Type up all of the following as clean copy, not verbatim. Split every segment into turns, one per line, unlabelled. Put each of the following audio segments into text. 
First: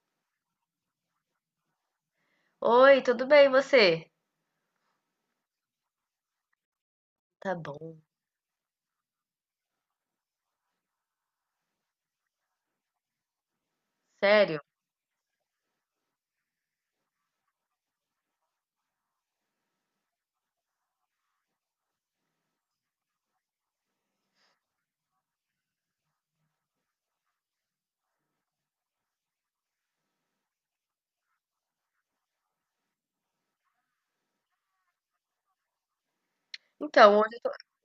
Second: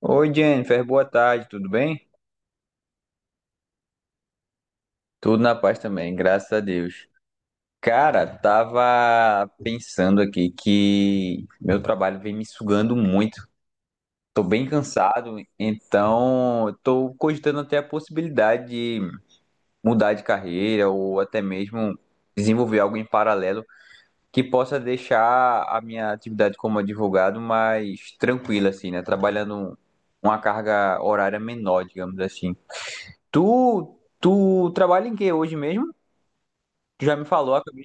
Oi, Jennifer, boa tarde, tudo bem?
Oi, tudo bem, e você?
Tudo na paz também, graças a Deus.
Tá bom.
Cara, tava pensando aqui que meu trabalho vem me sugando muito. Tô
Sério?
bem cansado, então tô cogitando até a possibilidade de mudar de carreira ou até mesmo desenvolver algo em paralelo que possa deixar a minha atividade como advogado mais tranquila, assim, né? Trabalhando uma carga horária menor, digamos assim. Tu trabalha em que hoje mesmo? Tu já
Então,
me
hoje eu,
falou, acabei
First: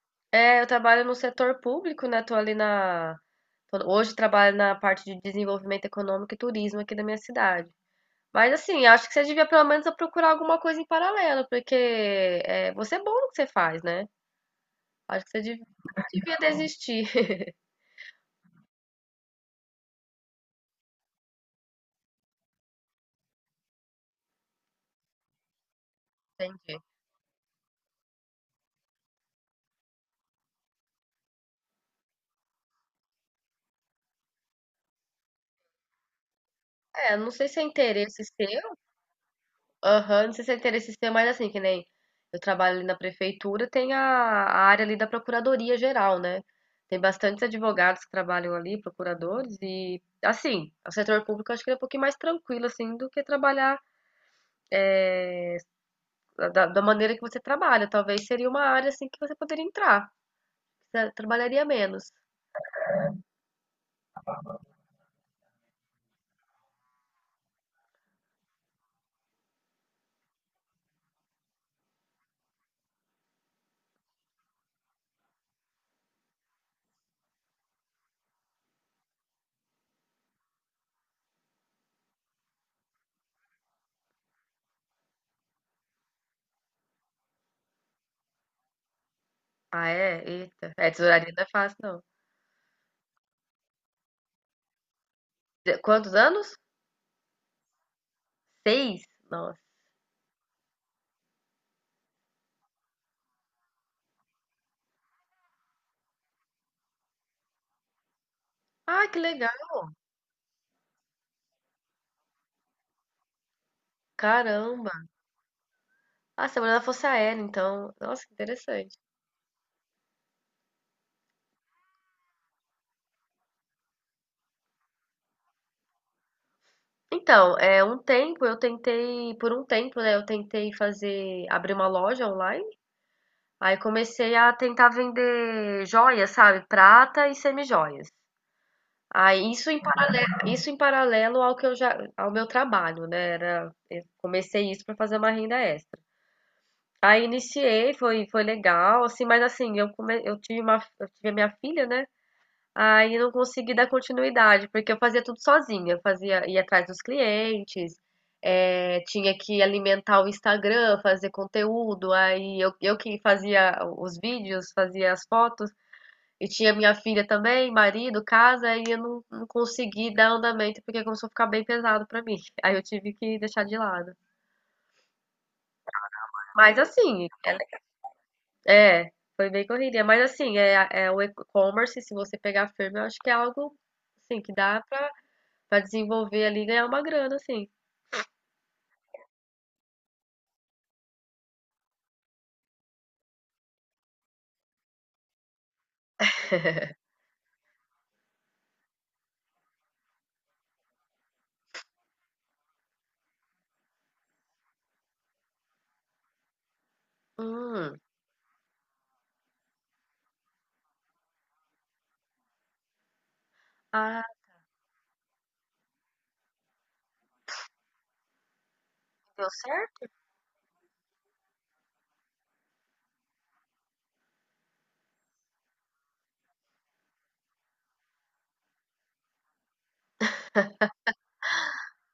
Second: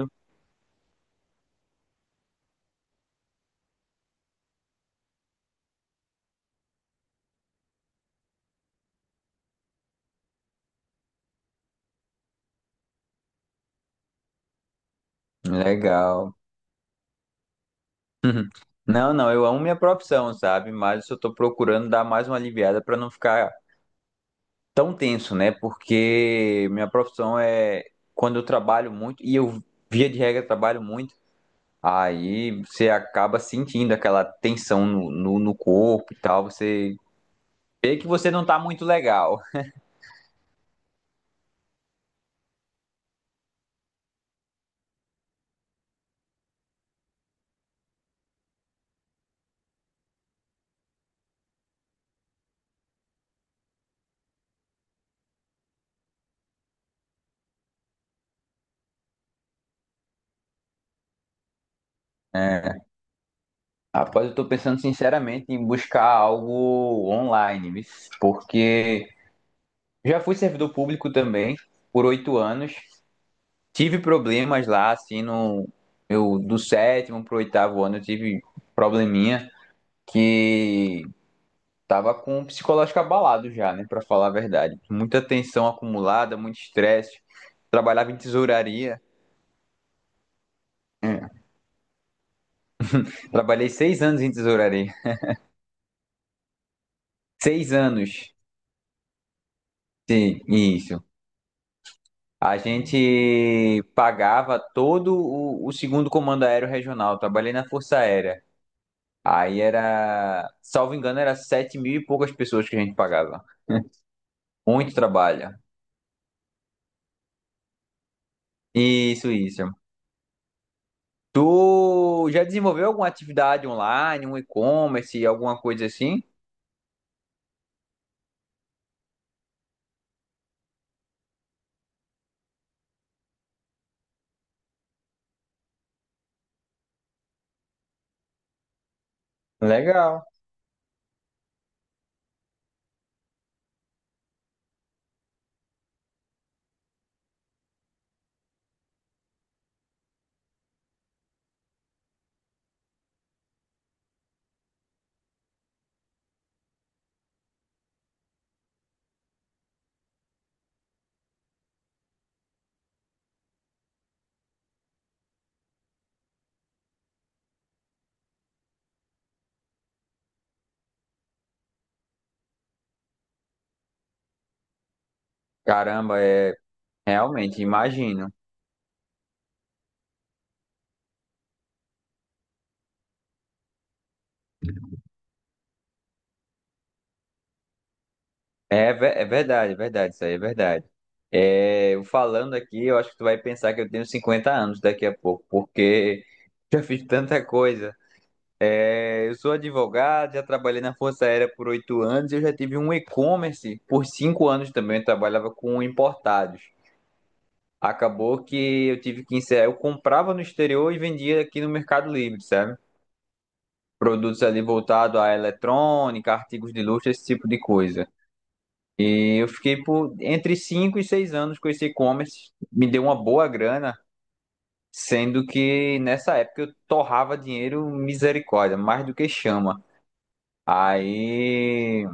eu trabalho no setor público, né? Tô ali na. Tô- Hoje trabalho na parte de desenvolvimento econômico e turismo aqui da minha cidade. Mas assim, acho que você devia pelo menos procurar alguma coisa em paralelo, porque é, você é bom no que você faz, né? Acho que você
Legal.
devia desistir.
Não, não, eu amo minha profissão, sabe? Mas eu só tô procurando dar mais uma aliviada pra não ficar tão tenso, né? Porque
Entendi.
minha profissão é quando eu trabalho muito e eu via de regra trabalho muito, aí você acaba sentindo aquela tensão no corpo e tal, você
É, não sei se é
vê que
interesse
você não tá
seu.
muito legal.
Aham, não sei se é interesse seu, mas assim, que nem eu trabalho ali na prefeitura, tem a área ali da Procuradoria Geral, né? Tem bastantes advogados que trabalham ali, procuradores, e assim, o setor público eu acho que é um pouquinho mais tranquilo, assim, do que trabalhar da maneira que você trabalha. Talvez seria uma área, assim, que você poderia entrar, você trabalharia menos.
É. Rapaz, eu tô pensando sinceramente em buscar algo online, porque já fui servidor público também por 8 anos. Tive problemas lá, assim, no eu do sétimo pro oitavo ano eu tive probleminha que tava com o psicológico abalado já, né, pra falar a verdade. Muita tensão acumulada, muito estresse. Trabalhava em tesouraria.
Ah, é? Eita. É, tesouraria
É,
não é fácil, não.
trabalhei 6 anos em tesouraria.
Quantos anos?
6 anos.
Seis? Nossa.
Sim, isso. A gente pagava todo o segundo comando aéreo regional. Trabalhei na Força Aérea.
Ah, que legal.
Aí era, salvo engano, era 7 mil e poucas pessoas que a gente pagava.
Caramba.
Muito trabalho.
Ah, você trabalhou na Força Aérea, então. Nossa, que interessante.
Isso, isso. Tu já desenvolveu alguma atividade online, um e-commerce, alguma coisa assim?
Então, é, um tempo eu tentei, por um tempo, né, eu tentei fazer, abrir uma loja online. Aí comecei a tentar vender joias, sabe? Prata e semijoias. Aí
Legal.
isso em paralelo ao que eu já, ao meu trabalho, né? Era, eu comecei isso para fazer uma renda extra. Aí iniciei, foi, foi legal, assim, mas assim, eu come, eu tive uma, eu tive a minha filha, né? Aí não consegui dar continuidade, porque eu fazia tudo sozinha, eu fazia ia atrás dos clientes, tinha que alimentar o Instagram, fazer conteúdo, aí eu que fazia os vídeos, fazia as fotos, e tinha minha filha também, marido, casa, aí eu não, não consegui dar andamento, porque começou a ficar bem pesado pra mim, aí eu tive que deixar de lado.
Caramba, é
Mas assim, é,
realmente, imagino.
é, foi bem correria, mas assim, é, é o e-commerce, se você pegar firme, eu acho que é algo, assim, que dá pra Pra desenvolver ali e ganhar uma grana, assim.
É, é verdade, isso aí é verdade. É, eu falando aqui, eu acho que tu vai pensar que eu tenho 50 anos daqui a pouco, porque já fiz tanta coisa. É, eu sou advogado, já trabalhei na Força Aérea por 8 anos, eu já tive um e-commerce por 5 anos também, eu trabalhava com importados.
Hum.
Acabou que eu tive que encerrar, eu comprava no exterior e vendia aqui no Mercado Livre, sabe?
Ah,
Produtos ali voltados à eletrônica, artigos de luxo, esse tipo de coisa. E
deu
eu fiquei
certo?
por entre 5 e 6 anos com esse e-commerce, me deu uma boa grana, sendo que nessa época eu torrava dinheiro misericórdia, mais do que chama. Aí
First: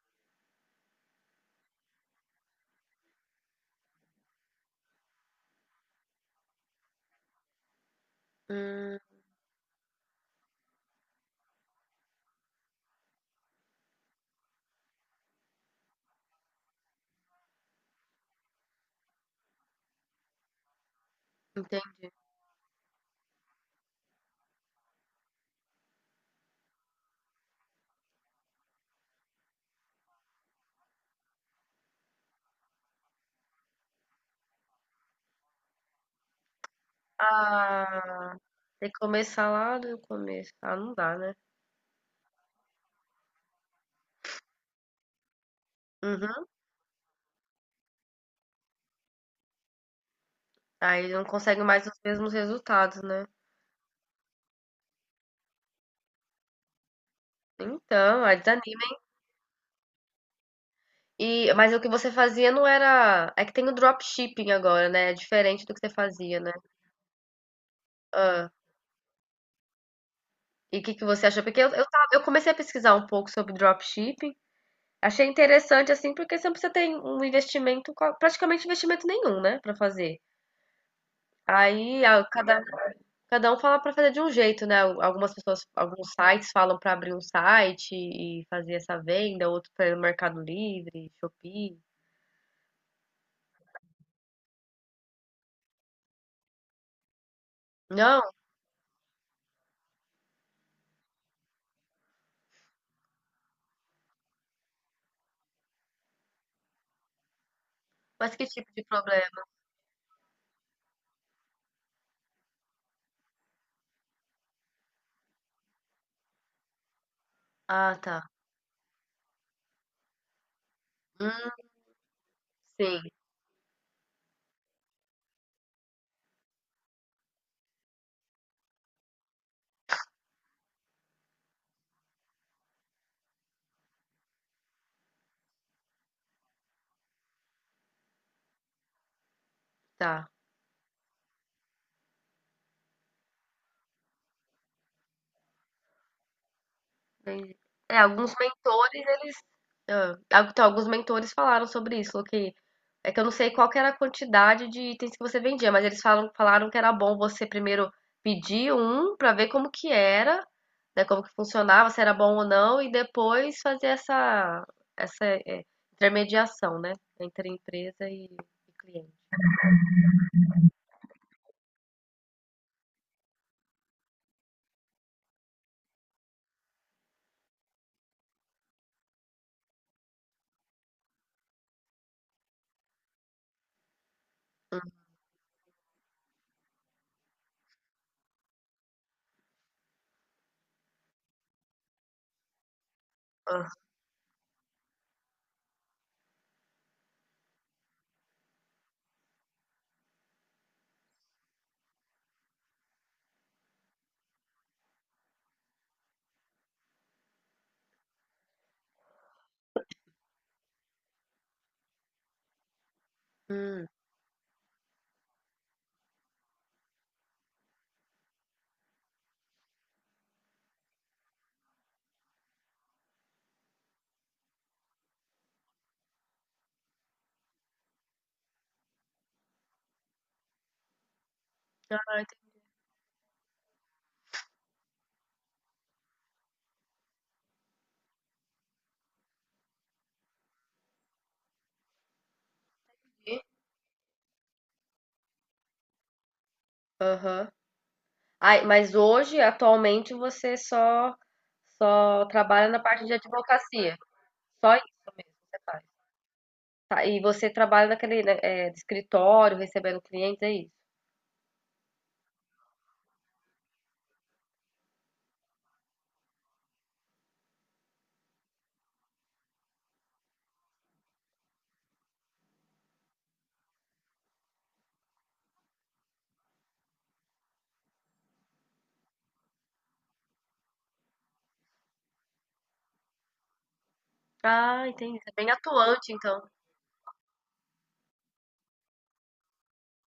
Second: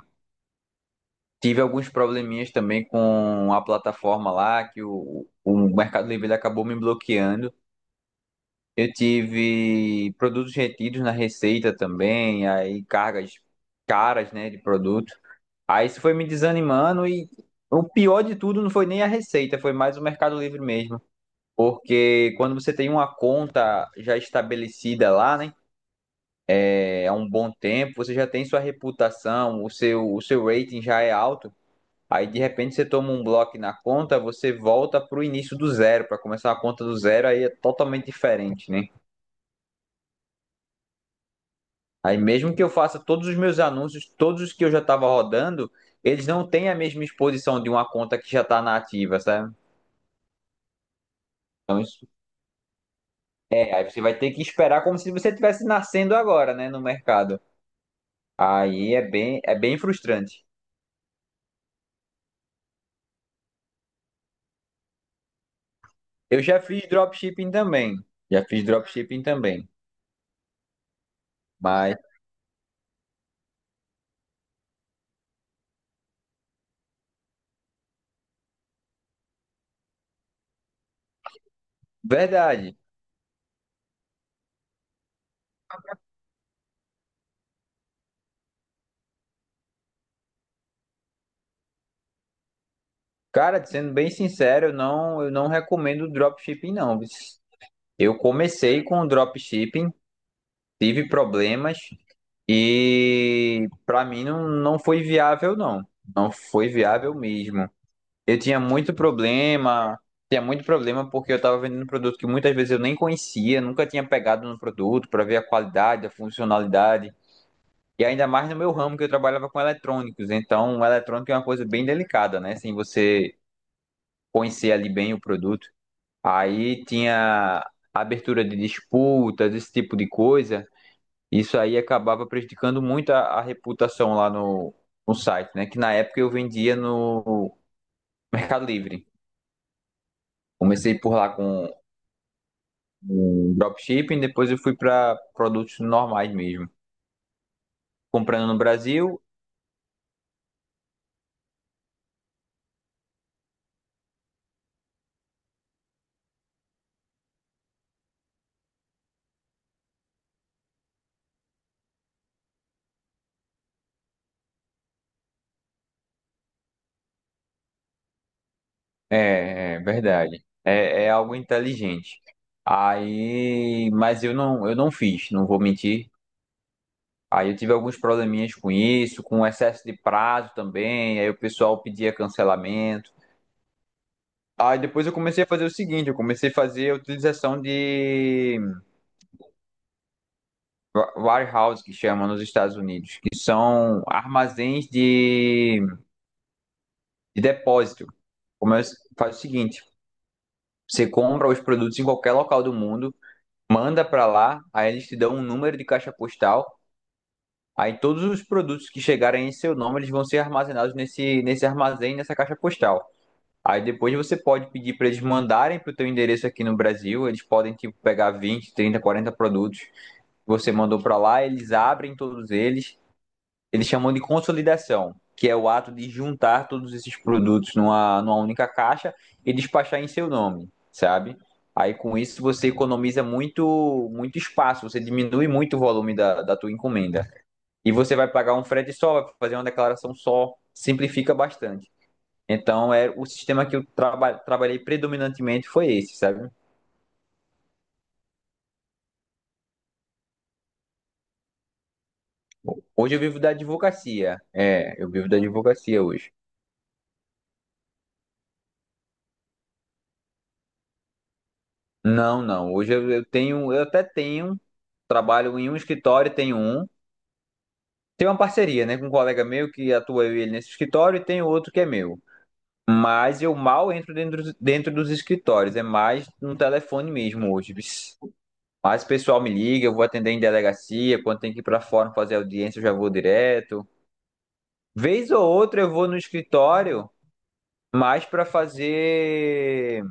tive alguns probleminhas também com a plataforma lá, que o Mercado Livre ele acabou me bloqueando. Eu
Hum,
tive produtos retidos na receita também, aí cargas caras, né, de produto. Aí isso foi me desanimando e o pior de tudo não foi nem a receita, foi mais o Mercado Livre mesmo.
entendi.
Porque quando você tem uma conta já estabelecida lá, né, há um bom tempo, você já tem sua reputação, o seu rating já é alto. Aí de repente você toma um bloco na conta, você volta pro início do zero, para começar a conta do zero, aí é totalmente
Ah,
diferente, né?
tem que começar lá do começo. Ah, não dá, né?
Aí mesmo que eu faça todos os meus anúncios, todos os que eu já estava rodando, eles
Uhum.
não têm a mesma exposição de uma conta que já está na ativa, sabe?
Aí não consegue
Então,
mais os
isso.
mesmos resultados, né?
É, aí você vai ter que esperar como se você estivesse nascendo agora, né, no mercado.
Então, aí desanima.
Aí é bem frustrante.
E, mas o que você fazia não era. É que tem o dropshipping agora, né? É diferente do que você
Eu
fazia, né?
já fiz dropshipping também. Já
Ah,
fiz dropshipping também.
e o que que você achou? Porque
Mas,
eu comecei a pesquisar um pouco sobre dropshipping. Achei interessante, assim, porque sempre você tem um investimento, praticamente investimento nenhum, né? Pra fazer. Aí a- cada,
verdade.
cada um fala para fazer de um jeito, né? Algumas pessoas, alguns sites falam para abrir um site e fazer essa venda, outro para Mercado Livre, Shopee.
Cara, sendo bem sincero, eu não recomendo dropshipping, não. Eu
Não,
comecei com dropshipping, tive problemas e pra mim não, não foi viável, não. Não foi viável mesmo.
mas
Eu
que tipo de problema?
tinha muito problema porque eu estava vendendo um produto que muitas vezes eu nem conhecia, nunca tinha pegado no produto para ver a qualidade, a funcionalidade,
Ah,
e ainda
tá.
mais no meu ramo que eu trabalhava com eletrônicos. Então, o eletrônico
Hum,
é uma coisa bem delicada, né? Sem
sim,
você conhecer ali bem o produto. Aí tinha abertura de disputas, esse tipo de coisa. Isso aí acabava prejudicando muito a reputação lá no site, né? Que na época eu vendia no Mercado Livre.
tá.
Comecei por lá com em dropshipping, depois eu fui para produtos normais mesmo.
Entendi. É, alguns
Comprando no
mentores,
Brasil,
eles. Ah, então, alguns mentores falaram sobre isso, falou que. É que eu não sei qual que era a quantidade de itens que você vendia, mas eles falam, falaram que era bom você primeiro pedir um pra ver como que era, né, como que funcionava, se era bom ou não, e depois fazer essa, essa é, intermediação, né, entre a empresa e cliente.
é verdade. É algo inteligente. Aí, mas eu não fiz, não vou mentir. Aí eu tive alguns probleminhas com isso, com excesso de prazo também. Aí o pessoal pedia cancelamento. Aí depois eu comecei a fazer o seguinte, eu comecei a fazer a utilização de warehouse, que chama nos Estados Unidos, que
Ah,
são armazéns de depósito. Começa, faz o seguinte: você compra os produtos em qualquer local do mundo, manda para lá, aí eles te dão um número de caixa postal. Aí todos os produtos que chegarem em seu nome, eles vão ser armazenados nesse armazém, nessa caixa postal. Aí
hum.
depois você pode pedir para eles mandarem para o teu endereço aqui no Brasil, eles podem tipo pegar 20, 30, 40 produtos que você mandou para lá, eles abrem todos eles chamam de consolidação, que é o ato de juntar todos esses produtos numa única caixa e despachar em seu nome, sabe? Aí com
Ah,
isso você economiza muito, muito espaço, você diminui muito o volume da tua encomenda. E você vai pagar um frete só, vai fazer uma declaração só, simplifica bastante. Então, é o
entendi.
sistema que eu trabalhei predominantemente foi esse, sabe?
Aham. Ai, mas hoje, atualmente, você só trabalha na parte de
Hoje eu vivo da
advocacia.
advocacia.
Só isso
É, eu vivo
mesmo
da
que você faz.
advocacia hoje.
Tá, e você trabalha naquele, né, é, escritório, recebendo clientes, é isso?
Não, não. Hoje eu tenho, eu até tenho trabalho em um escritório, tenho um. Tem uma parceria, né, com um colega meu que atua eu e ele nesse escritório e tem outro que é meu. Mas eu mal entro dentro dos escritórios, é mais no telefone mesmo hoje. Bis. Mas o pessoal me liga, eu vou atender em delegacia, quando tem que ir para fora fazer audiência, eu já vou direto.
Ah, entendi. Você
Vez
é
ou
bem
outra eu vou
atuante,
no
então.
escritório, mais para fazer,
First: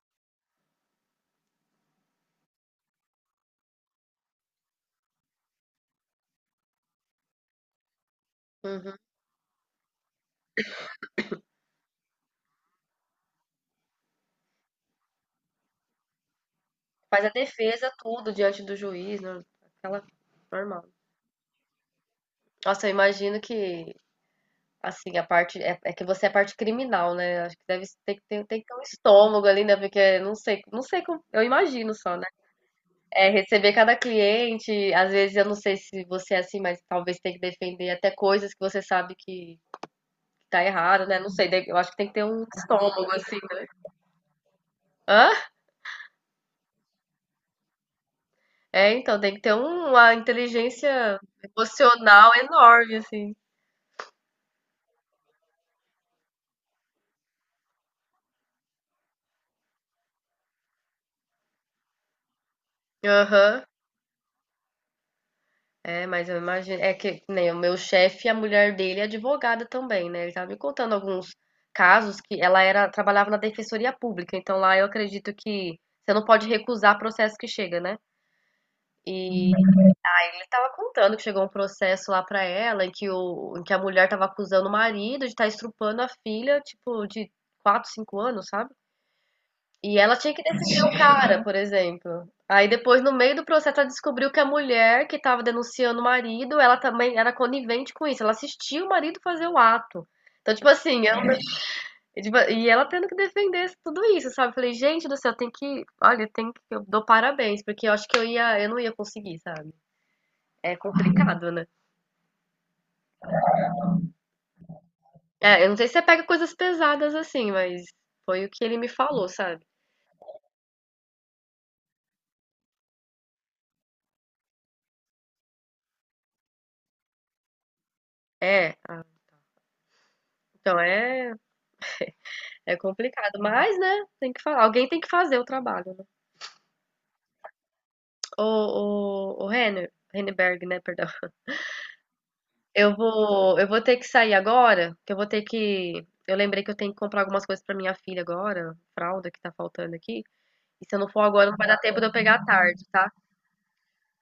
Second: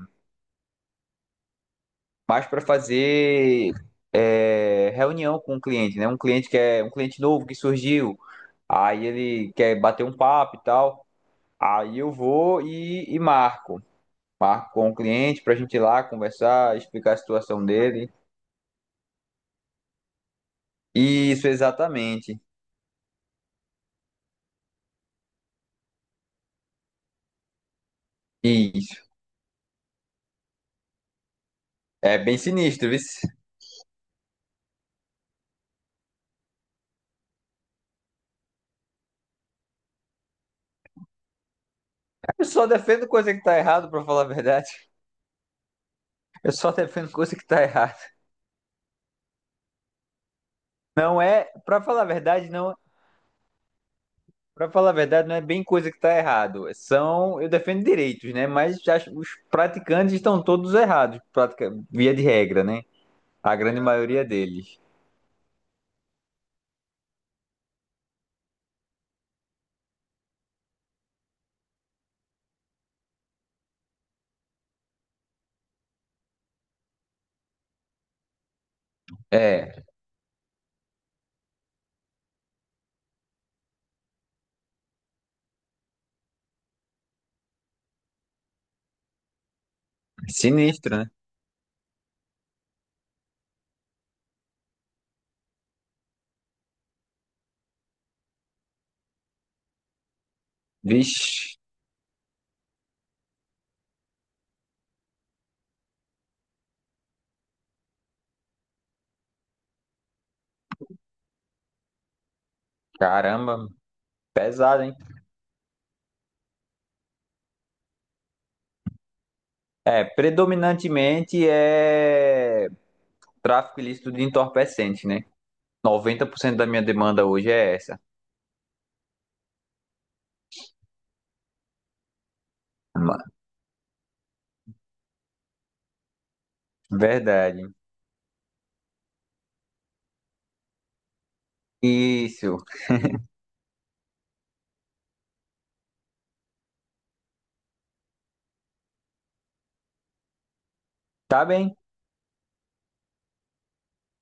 mais para fazer reunião com o cliente, né? Um cliente que é um cliente novo que surgiu.
Uhum.
Aí ele quer bater um papo e tal. Aí eu vou e marco. Marco com o cliente pra gente ir lá conversar, explicar a
Faz a
situação
defesa,
dele.
tudo, diante do juiz, né? Aquela normal.
Isso, exatamente.
Nossa, eu imagino que, assim, a parte. É, é que você é parte criminal, né? Acho que deve ter, que ter tem que ter um
Isso.
estômago ali, né? Porque não sei, não sei como. Eu imagino
É
só, né?
bem sinistro, viu?
É, receber cada cliente, às vezes eu não sei se você é assim, mas talvez tenha que defender até coisas que você sabe que tá errado, né? Não sei, eu acho que tem que ter um
Eu só defendo
estômago,
coisa
assim,
que tá
né?
errado, pra falar a verdade.
Hã?
Eu só defendo coisa que tá errada.
É, então, tem que ter uma inteligência
Não é, pra falar a
emocional
verdade, não.
enorme, assim.
Para falar a verdade, não é bem coisa que tá errado. Eu defendo direitos, né? Mas os praticantes estão todos errados, via de regra, né? A
Aham.
grande maioria deles.
É, mas eu imagino. É que nem o meu chefe, a mulher dele é advogada também, né? Ele tava me contando alguns casos que ela era, trabalhava na defensoria pública, então lá eu acredito que você não pode recusar processo que chega, né? E
É.
ele estava contando que chegou um processo lá pra ela, em que, o, em que a mulher estava acusando o marido de estar estrupando a filha, tipo, de 4 5 anos, sabe? E ela tinha que defender
Sinistro,
o
né?
cara, por exemplo. Aí depois, no meio do processo, ela descobriu que a mulher que estava denunciando o marido, ela também era conivente com isso. Ela assistia o marido fazer o ato. Então, tipo assim, ela,
Vixe,
tipo, e ela tendo que defender tudo isso, sabe? Eu falei, gente do céu, tem que. Olha, tem que. Eu dou parabéns, porque eu acho que eu ia, eu não ia conseguir, sabe? É complicado, né?
caramba, pesado, hein?
É, eu não sei se você pega coisas pesadas assim, mas foi o que ele me falou, sabe?
É, predominantemente é tráfico ilícito de entorpecente, né? 90% da minha demanda hoje é essa.
É, ah, então é, é
Ma-
complicado, mas, né, tem que falar, alguém tem que fazer o trabalho, né?
Verdade.
O ô, ô, Renner, Renneberg, né, perdão.
Isso.
Eu vou ter que sair agora, que eu vou ter que, eu lembrei que eu tenho que comprar algumas coisas pra minha filha agora, fralda que tá faltando aqui, e se eu não for
Tá
agora não vai
bem?
dar tempo de eu pegar à tarde, tá?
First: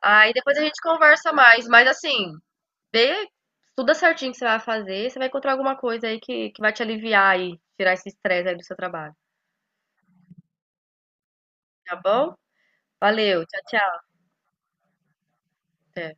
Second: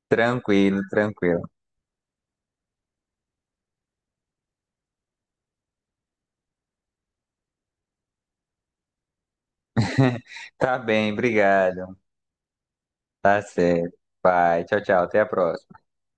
Aí depois a gente
Tranquilo,
conversa
tranquilo.
mais, mas assim, Vê, estuda certinho o que você vai fazer, você vai encontrar alguma coisa aí que vai te aliviar aí, tirar esse estresse aí do seu trabalho,
Tá bem,
tá
obrigado.
bom?
Tá
Valeu, tchau, tchau.
certo. Vai, tchau, tchau. Até a próxima.
Até.